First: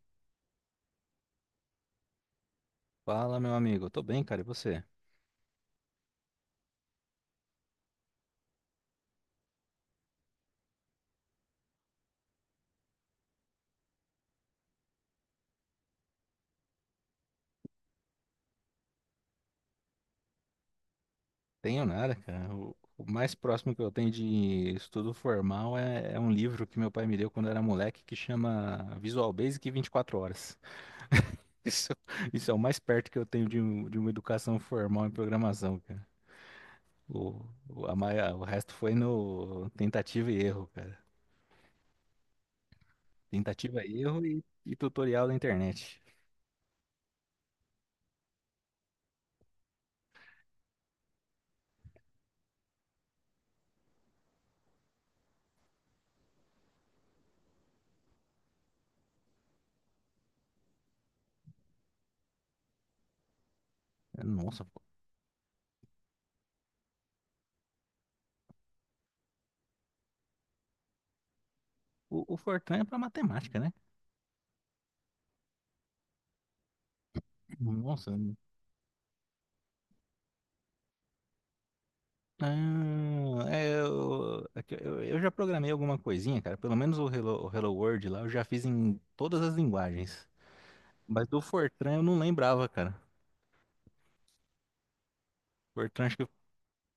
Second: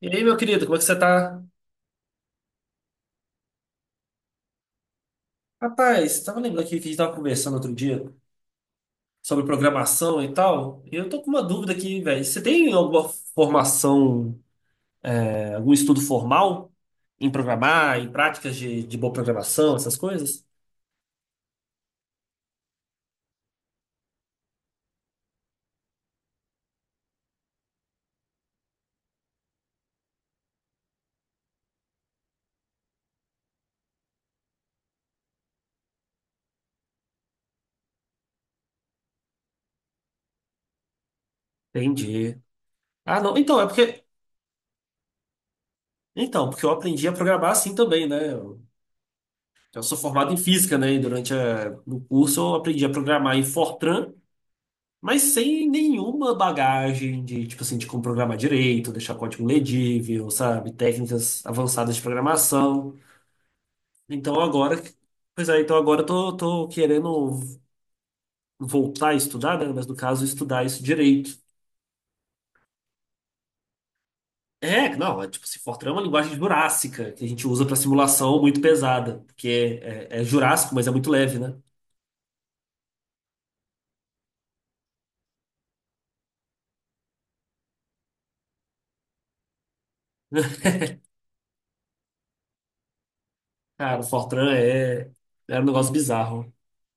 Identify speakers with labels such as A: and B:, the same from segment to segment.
A: E aí, meu querido, como é que você tá?
B: Fala, meu amigo. Tô bem, cara. E você?
A: Rapaz, tava lembrando aqui que a gente tava conversando outro dia sobre programação e tal. E eu tô com uma dúvida aqui, velho. Você tem alguma formação, algum estudo formal em programar, em práticas de boa programação, essas coisas?
B: Tenho nada, cara. O mais próximo que eu tenho de estudo formal é um livro que meu pai me deu quando eu era moleque que chama Visual Basic 24 horas. Isso, isso é o mais perto que eu tenho de, de uma educação formal em programação, cara. O, o, o resto foi no tentativa e erro, cara.
A: Entendi. Ah, não. Então, é
B: Tentativa e
A: porque.
B: erro e tutorial da internet.
A: Então, porque eu aprendi a programar assim também, né? Eu sou formado em física, né? E no curso eu aprendi a programar em Fortran. Mas sem nenhuma bagagem de, tipo assim, de como programar direito, deixar código legível, sabe? Técnicas avançadas de programação. Então
B: Nossa,
A: agora,
B: pô.
A: pois é, então agora eu tô querendo voltar a estudar, né? Mas no caso, estudar isso direito.
B: O Fortran é pra matemática, né?
A: É, não, é tipo, se Fortran é uma linguagem jurássica, que a gente usa para
B: Nossa.
A: simulação muito pesada, porque é jurássico, mas é muito leve, né?
B: Ah, é que eu já programei alguma coisinha, cara. Pelo menos o Hello World lá eu já fiz em todas as linguagens. Mas do Fortran eu não lembrava, cara.
A: Cara, é um negócio
B: Fortran acho que,
A: bizarro.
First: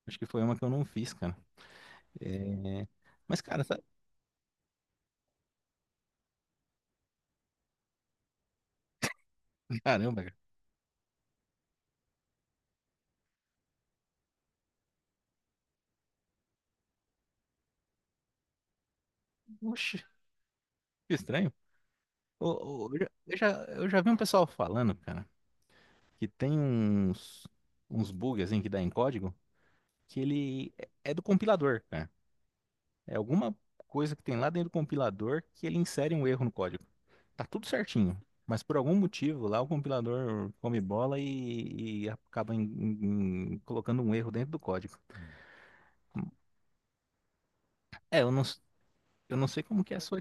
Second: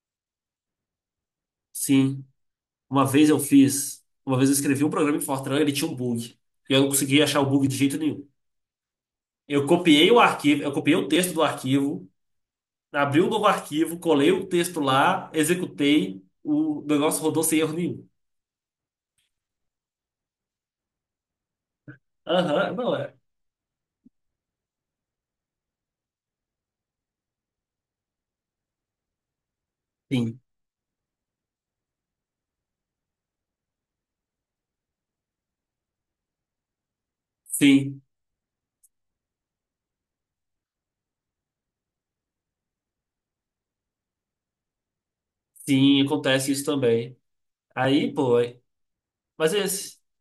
B: acho que foi uma que eu não fiz, cara.
A: Sim.
B: É. Mas, cara, sabe-
A: Uma vez eu escrevi um programa em Fortran, ele tinha um bug. E eu não conseguia achar o bug de jeito nenhum.
B: caramba, cara.
A: Eu copiei o texto do arquivo, abri um novo arquivo, colei o texto lá, executei, o negócio rodou sem erro nenhum.
B: Oxi, que estranho.
A: Aham,
B: Ô,
A: não
B: ô, Eu, já,
A: é.
B: eu já eu já vi um pessoal falando, cara, que tem uns bugs assim que dá em código, que
A: Sim,
B: ele é do compilador, cara. É alguma coisa que tem lá dentro do compilador que ele insere um erro no código. Tá tudo
A: sim,
B: certinho. Mas por algum motivo lá o compilador come bola e acaba colocando um erro dentro do código.
A: sim, acontece isso também. Aí,
B: É, eu
A: pô,
B: não,
A: é-
B: s- eu não
A: mas
B: sei como que é a
A: esse.
B: sua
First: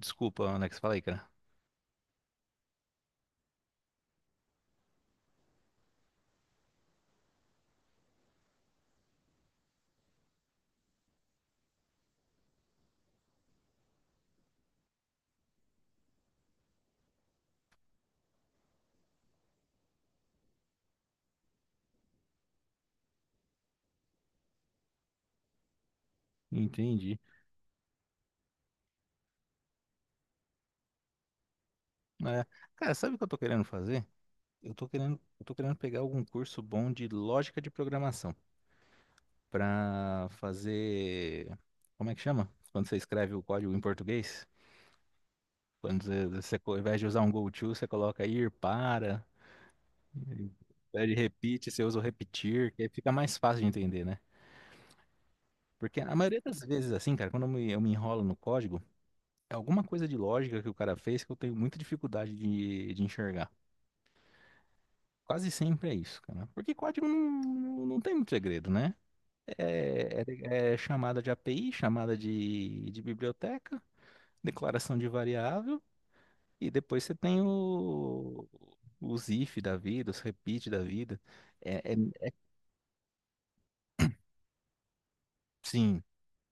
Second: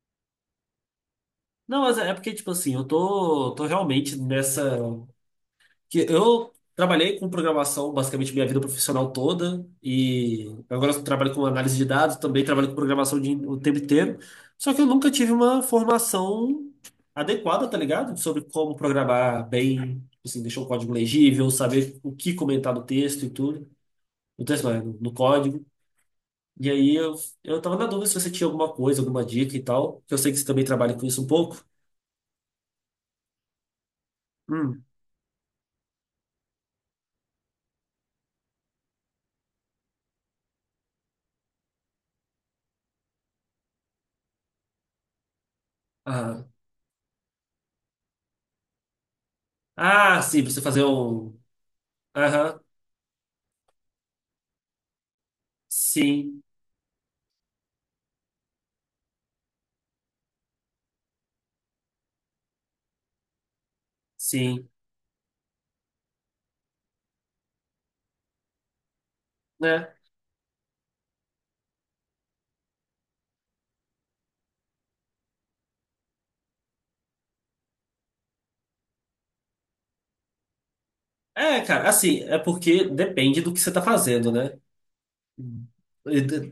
B: desculpa, Alex. Falei, cara.
A: Não, mas é porque, tipo assim, eu tô realmente nessa. Que eu trabalhei com programação basicamente minha vida profissional toda e agora eu trabalho com análise de dados, também trabalho com o tempo inteiro. Só que eu nunca tive uma formação adequada, tá ligado? Sobre como programar bem, assim, deixar o código legível, saber o que comentar no texto e tudo. No texto, não, é, no código. E aí eu,
B: Entendi.
A: eu tava na dúvida se você tinha alguma coisa, alguma dica e tal, que eu sei que você também trabalha com isso um pouco.
B: É, cara, sabe o que eu tô querendo fazer?
A: Hum.
B: Eu tô querendo pegar algum curso bom de lógica de programação pra fazer. Como é que chama? Quando você escreve o código em português? Quando
A: Ah,
B: você, ao invés de usar um go to, você coloca ir para.
A: ah, sim,
B: Ele
A: você fazer
B: Pede
A: um.
B: repeat, você usa o
A: Aham,
B: repetir, que aí fica mais fácil de entender, né? Porque a maioria
A: sim.
B: das vezes, assim, cara, quando eu me enrolo no código, é alguma coisa de lógica que o cara fez que eu tenho muita dificuldade de enxergar.
A: Sim,
B: Quase sempre é isso, cara. Porque código não, não tem muito segredo, né?
A: né?
B: É chamada de API, chamada de biblioteca, declaração de variável, e depois você tem os if da vida, os repeat da vida.
A: É, cara,
B: É,
A: assim,
B: é-
A: é porque depende do que você tá fazendo, né?
B: sim,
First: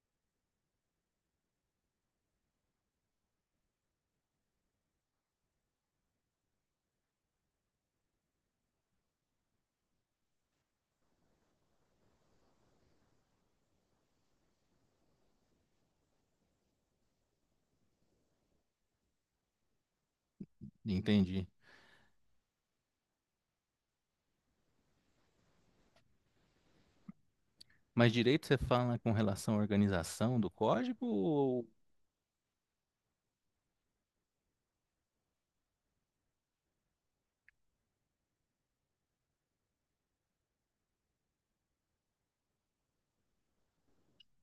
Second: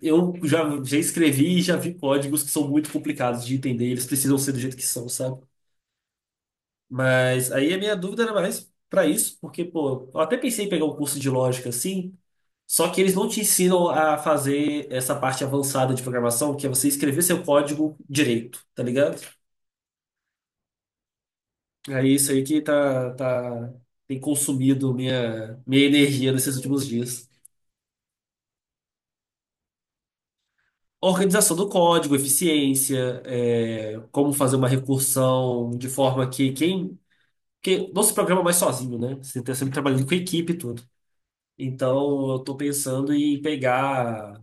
A: Eu já escrevi e já vi códigos que são muito complicados de entender, eles precisam ser do jeito que são, sabe? Mas aí a minha dúvida era mais pra isso, porque, pô, eu até pensei em pegar um curso de lógica assim, só que eles não te ensinam a fazer essa parte avançada de programação, que é você escrever seu código direito, tá ligado?
B: entendi.
A: É isso aí que tem consumido minha energia nesses últimos dias.
B: Mas direito você fala com relação à organização do código?
A: Organização do
B: Ou-
A: código, eficiência, é, como fazer uma recursão de forma que quem. Porque não se programa mais sozinho, né? Você está sempre trabalhando com equipe e tudo. Então, eu estou pensando em pegar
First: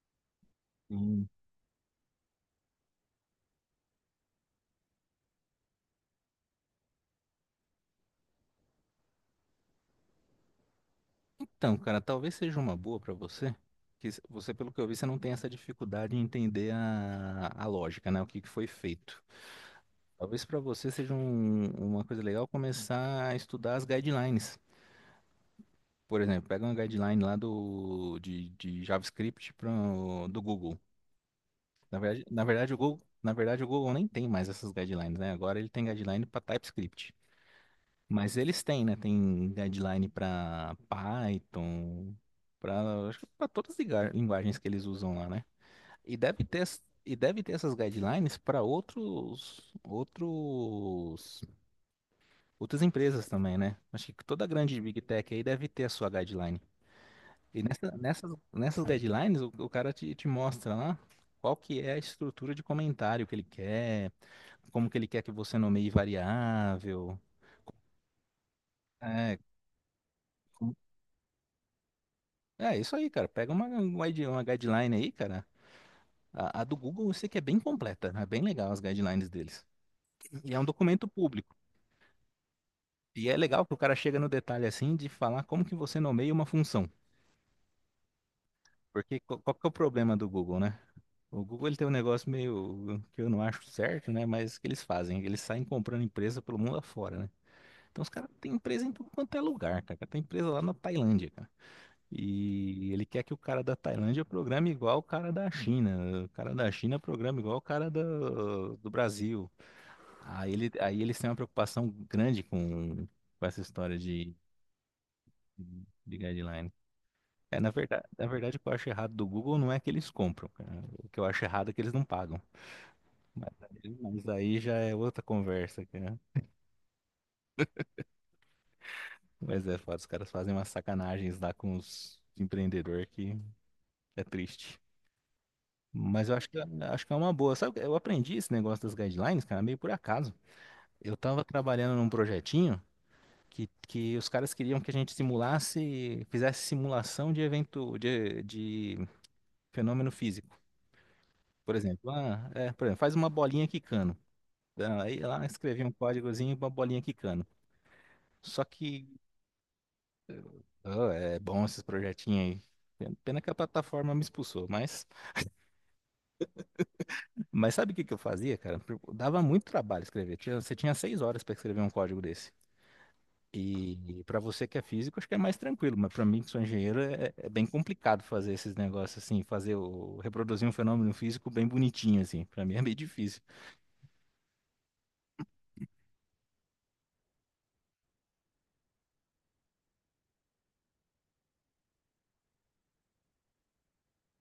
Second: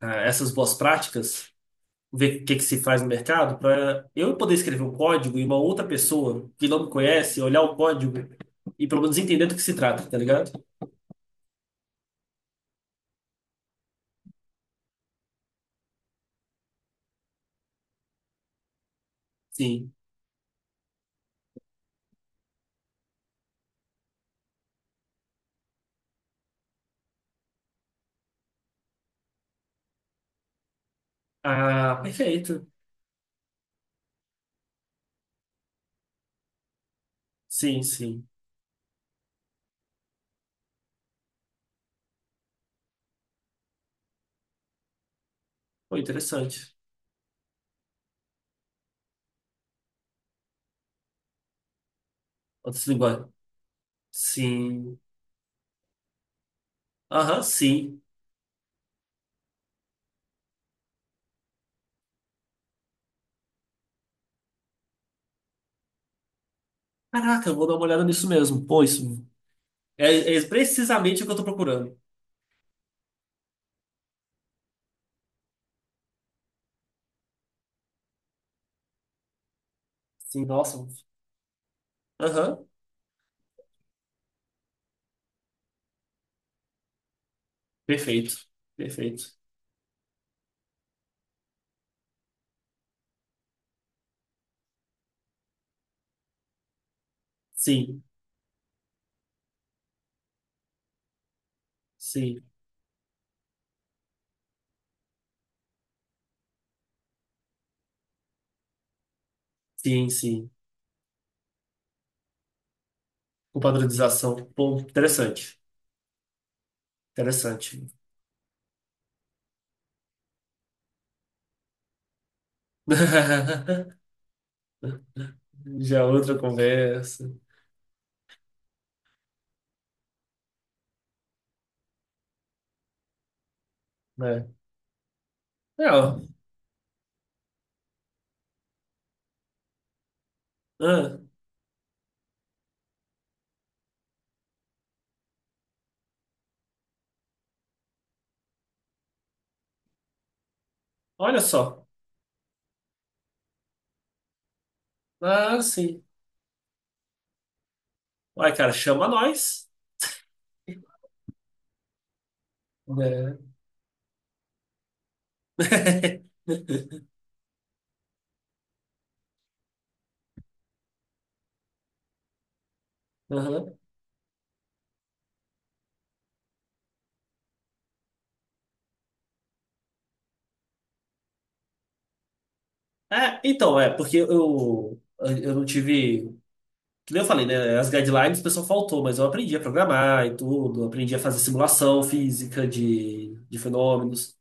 A: essas boas
B: Sim.
A: práticas, ver o que que se faz no mercado, para eu poder escrever um código e uma outra pessoa que não me conhece olhar o código e pelo menos entender do que se trata, tá ligado?
B: Então, cara, talvez seja uma boa para você. Que se- você, pelo que eu vi, você não tem essa dificuldade em entender a lógica, né? O que que foi feito.
A: Sim.
B: Talvez para você seja uma coisa legal começar a estudar as guidelines. Por exemplo, pega uma guideline lá de JavaScript pra, do Google.
A: Ah, perfeito.
B: Na verdade, o Google nem tem mais essas guidelines, né? Agora ele tem guideline para TypeScript.
A: Sim, sim.
B: Mas eles têm, né? Tem deadline para Python, para acho que para todas as linguagens que eles usam lá, né?
A: Foi
B: E deve ter
A: interessante.
B: essas guidelines para outros outros outras
A: Outras
B: empresas
A: linguagens.
B: também, né? Acho que toda grande
A: Sim.
B: Big Tech aí deve ter a sua guideline.
A: Aham,
B: E
A: sim.
B: nessas guidelines o cara te mostra lá qual que é a estrutura de comentário que ele quer, como que ele quer que você nomeie variável.
A: Caraca, eu vou dar uma olhada nisso mesmo. Pô, isso
B: É.
A: é precisamente o que eu tô procurando.
B: É isso aí, cara. Pega uma guideline aí, cara. A do Google eu sei que é bem completa, né? É bem legal as guidelines deles.
A: Sim,
B: E é um
A: nossa.
B: documento público.
A: Aham,
B: E é legal que o cara chega no detalhe assim de falar como que você nomeia uma função.
A: perfeito.
B: Porque
A: Perfeito.
B: qual que é o problema do Google, né? O Google ele tem um negócio meio que eu não acho certo, né? Mas que eles fazem, eles saem comprando empresa pelo mundo afora, né? Então
A: Sim,
B: os caras têm empresa em tudo quanto é lugar, cara. Tem empresa lá na Tailândia, cara.
A: sim,
B: E ele quer que o cara da Tailândia programe igual o cara da China, o cara da China programa igual o cara do Brasil.
A: sim, sim.
B: Aí, ele, aí eles têm uma preocupação grande com
A: Com
B: essa história
A: padronização. Pô, interessante.
B: de guideline.
A: Interessante.
B: O que eu acho errado do Google não é que eles compram, cara. O que eu acho errado é que eles não pagam. Mas, aí mas aí já é outra conversa,
A: Já é
B: cara.
A: outra conversa,
B: Mas é foda, os caras fazem umas sacanagens lá com os empreendedores que é
A: né?
B: triste.
A: É, ó.
B: Acho que é uma boa. Sabe, eu aprendi esse negócio das guidelines, cara, meio por acaso. Eu
A: Ah,
B: tava trabalhando num projetinho que os caras queriam que a gente simulasse, fizesse simulação de evento, de fenômeno físico.
A: olha
B: Por
A: só.
B: exemplo, por exemplo, faz uma bolinha quicando. Aí lá
A: Ah,
B: escrevi um
A: sim.
B: códigozinho uma bolinha quicando.
A: Uai,
B: Só
A: cara, chama
B: que,
A: nós.
B: é bom esses projetinhos aí.
A: Né?
B: Pena que a plataforma me expulsou, mas sabe o que que eu fazia, cara? Dava muito trabalho escrever. Você tinha seis horas para escrever um código desse.
A: Aham.
B: E, para você que é físico, acho que é mais tranquilo, mas para mim que sou engenheiro é, é bem complicado fazer esses negócios assim, fazer o reproduzir um fenômeno físico bem bonitinho assim. Para mim é meio difícil.
A: Porque eu não tive. Que nem eu falei, né? As guidelines o pessoal faltou, mas eu aprendi a programar e tudo, aprendi a fazer simulação física de fenômenos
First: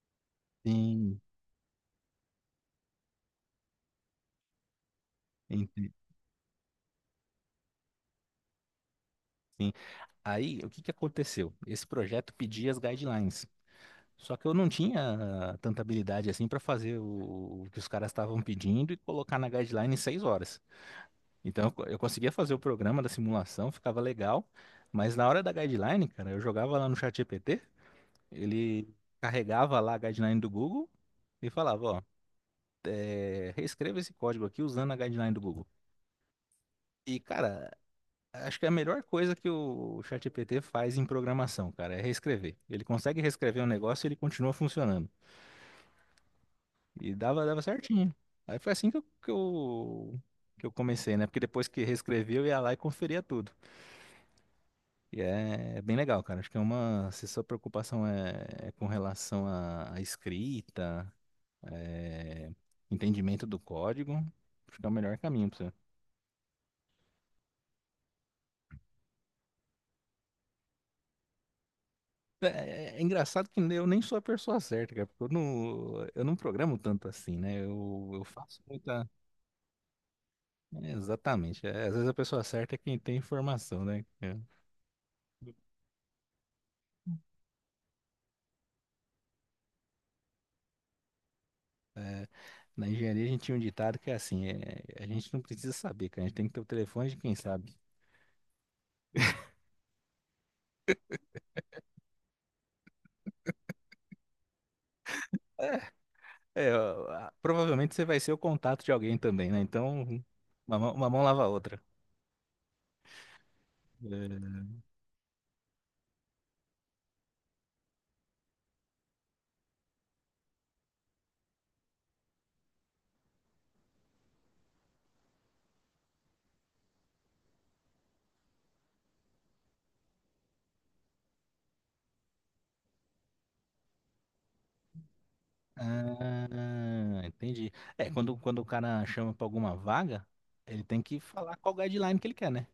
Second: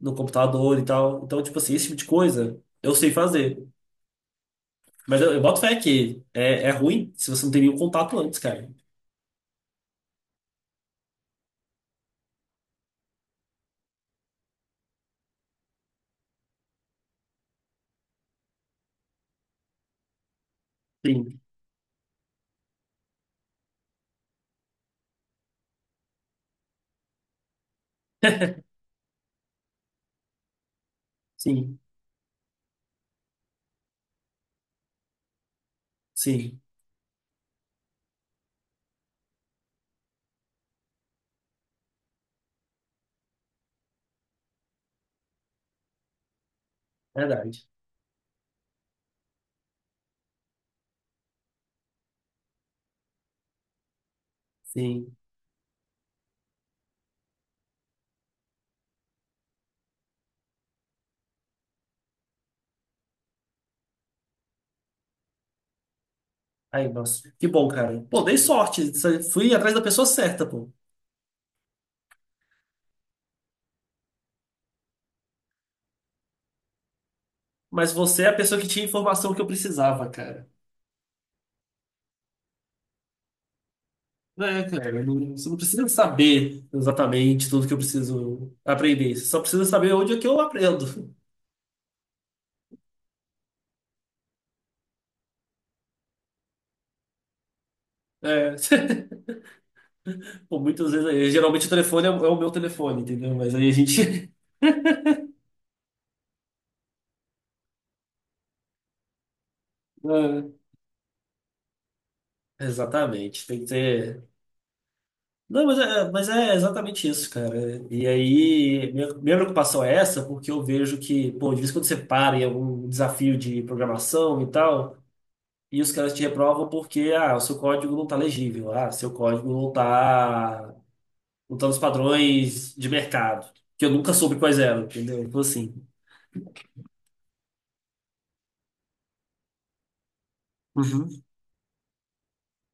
A: no computador e
B: Sim,
A: tal. Então, tipo assim, esse tipo de coisa eu sei fazer. Mas eu boto fé
B: ente-
A: que é ruim se você não tem nenhum contato antes, cara.
B: sim. Aí, o que que aconteceu? Esse projeto pedia as guidelines. Só que eu não tinha tanta habilidade assim para fazer o que os caras estavam pedindo e colocar na guideline em seis horas.
A: Sim,
B: Então, eu conseguia fazer o programa da simulação, ficava legal, mas na hora da guideline, cara, eu jogava lá no chat GPT. Ele Carregava lá a guideline do Google e
A: sim,
B: falava, ó, é, reescreva esse código aqui usando a guideline do Google.
A: sim.
B: E, cara, acho que é a melhor coisa que o ChatGPT faz em programação, cara, é reescrever. Ele consegue reescrever um negócio e ele continua funcionando. E dava
A: Verdade.
B: certinho. Aí foi assim que que eu comecei, né? Porque depois que reescrevia, eu ia lá e conferia tudo.
A: Sim.
B: É bem legal, cara. Acho que é uma. Se sua preocupação é com relação à à escrita, é, entendimento do código, acho que é o melhor caminho pra você.
A: Aí, nossa, que bom, cara. Pô, dei sorte. Fui atrás da pessoa certa, pô.
B: É engraçado que eu nem sou a pessoa certa, cara, porque eu não programo tanto assim, né?
A: Mas você
B: Eu
A: é a pessoa
B: faço
A: que tinha a
B: muita.
A: informação que eu precisava, cara.
B: É, exatamente. É, às vezes a pessoa certa é quem tem informação, né? É.
A: É, cara, eu não- você não precisa saber exatamente tudo que eu preciso aprender. Você só precisa saber onde é que eu aprendo.
B: Na engenharia a gente tinha um ditado que é assim: é, a gente não precisa saber, cara, a gente tem que ter o telefone de quem sabe.
A: É. Pô, muitas vezes, aí, geralmente o telefone é o meu telefone, entendeu? Mas aí a gente.
B: É, ó, a- provavelmente você vai ser o contato de alguém também, né? Então, uma mão lava a outra.
A: É, exatamente, tem que ter.
B: É.
A: Não, mas mas é exatamente isso, cara. E aí, minha preocupação é essa, porque eu vejo que, pô, de vez em quando você para em algum desafio de programação e tal, e os caras te reprovam porque, ah, o seu código não tá legível, ah, seu código não tá. Montando os padrões de mercado, que eu nunca soube quais eram, entendeu? Então, assim.
B: Ah, entendi. É, quando o cara chama pra alguma vaga, ele tem que
A: Uhum.
B: falar qual guideline que ele quer, né?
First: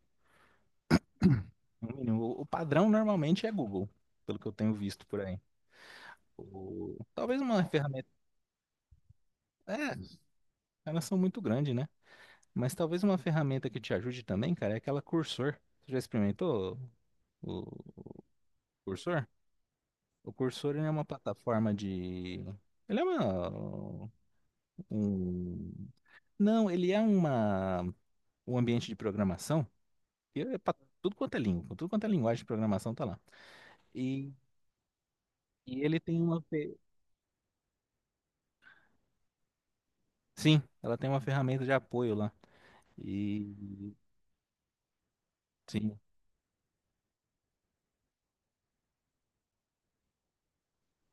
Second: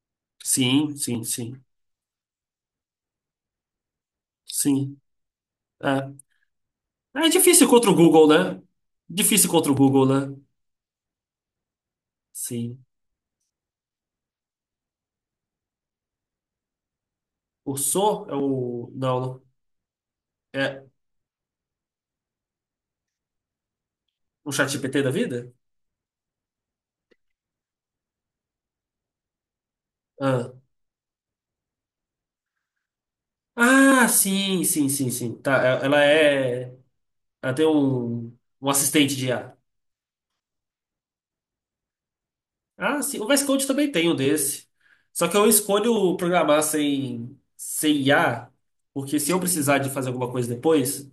A: Sim, sim, sim.
B: No mínimo. O padrão normalmente é Google, pelo que eu tenho
A: Sim.
B: visto por aí.
A: É.
B: O-
A: É
B: talvez uma
A: difícil contra o
B: ferramenta.
A: Google, né? Difícil contra o
B: É,
A: Google, né?
B: elas são muito grandes, né? Mas
A: Sim.
B: talvez uma ferramenta que te ajude também, cara, é aquela Cursor. Você já experimentou o,
A: O
B: o
A: So é o. Não,
B: Cursor?
A: não.
B: O Cursor
A: É
B: ele é uma plataforma de. Ele é uma.
A: o ChatGPT da vida?
B: Um... Não, ele é uma... um ambiente de programação. E
A: Ah.
B: é pra tudo quanto é língua, tudo quanto é linguagem de programação tá lá.
A: Ah,
B: E,
A: sim, sim, sim, sim. Tá,
B: e ele tem uma.
A: é.
B: Fe-
A: Ela tem um, um assistente de IA.
B: Sim, ela tem uma ferramenta de apoio lá.
A: Ah, sim. O VS Code também
B: E.
A: tem um desse. Só que eu
B: Sim,
A: escolho programar sem IA, porque se eu precisar de fazer alguma coisa depois,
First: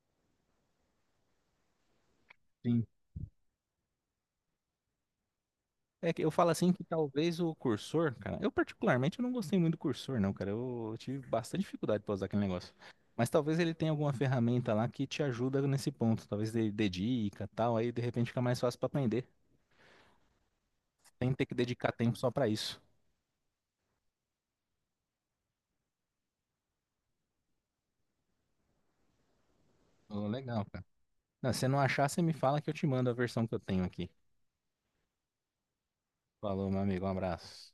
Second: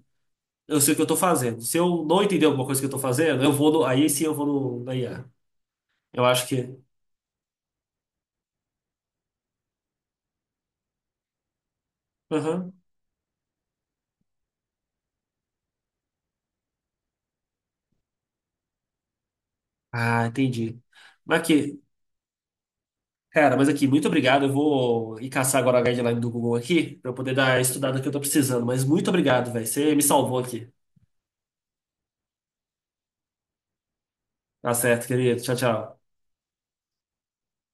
A: eu sei o que eu estou fazendo. Se eu não entender alguma coisa que
B: sim.
A: eu estou fazendo, eu vou no, aí sim eu vou no, na IA.
B: É que
A: Eu
B: eu
A: acho
B: falo assim
A: que.
B: que talvez o cursor, cara. Eu particularmente eu não gostei muito do cursor, não, cara. Eu tive bastante dificuldade pra usar aquele
A: Aham.
B: negócio. Mas talvez ele tenha alguma ferramenta lá que te ajuda nesse ponto. Talvez dê dica e tal. Aí de repente fica mais fácil pra aprender.
A: Ah, entendi.
B: Sem
A: Mas
B: ter que
A: aqui,
B: dedicar tempo só pra isso.
A: cara, mas aqui, muito obrigado. Eu vou ir caçar agora a guideline do Google aqui, para eu poder dar a estudada que eu estou precisando. Mas muito obrigado, velho. Você me
B: Ô,
A: salvou
B: legal,
A: aqui.
B: cara. Não, se você não achar, você me fala que eu te mando a versão que eu tenho aqui.
A: Tá certo, querido. Tchau, tchau.
B: Falou, meu amigo. Um abraço.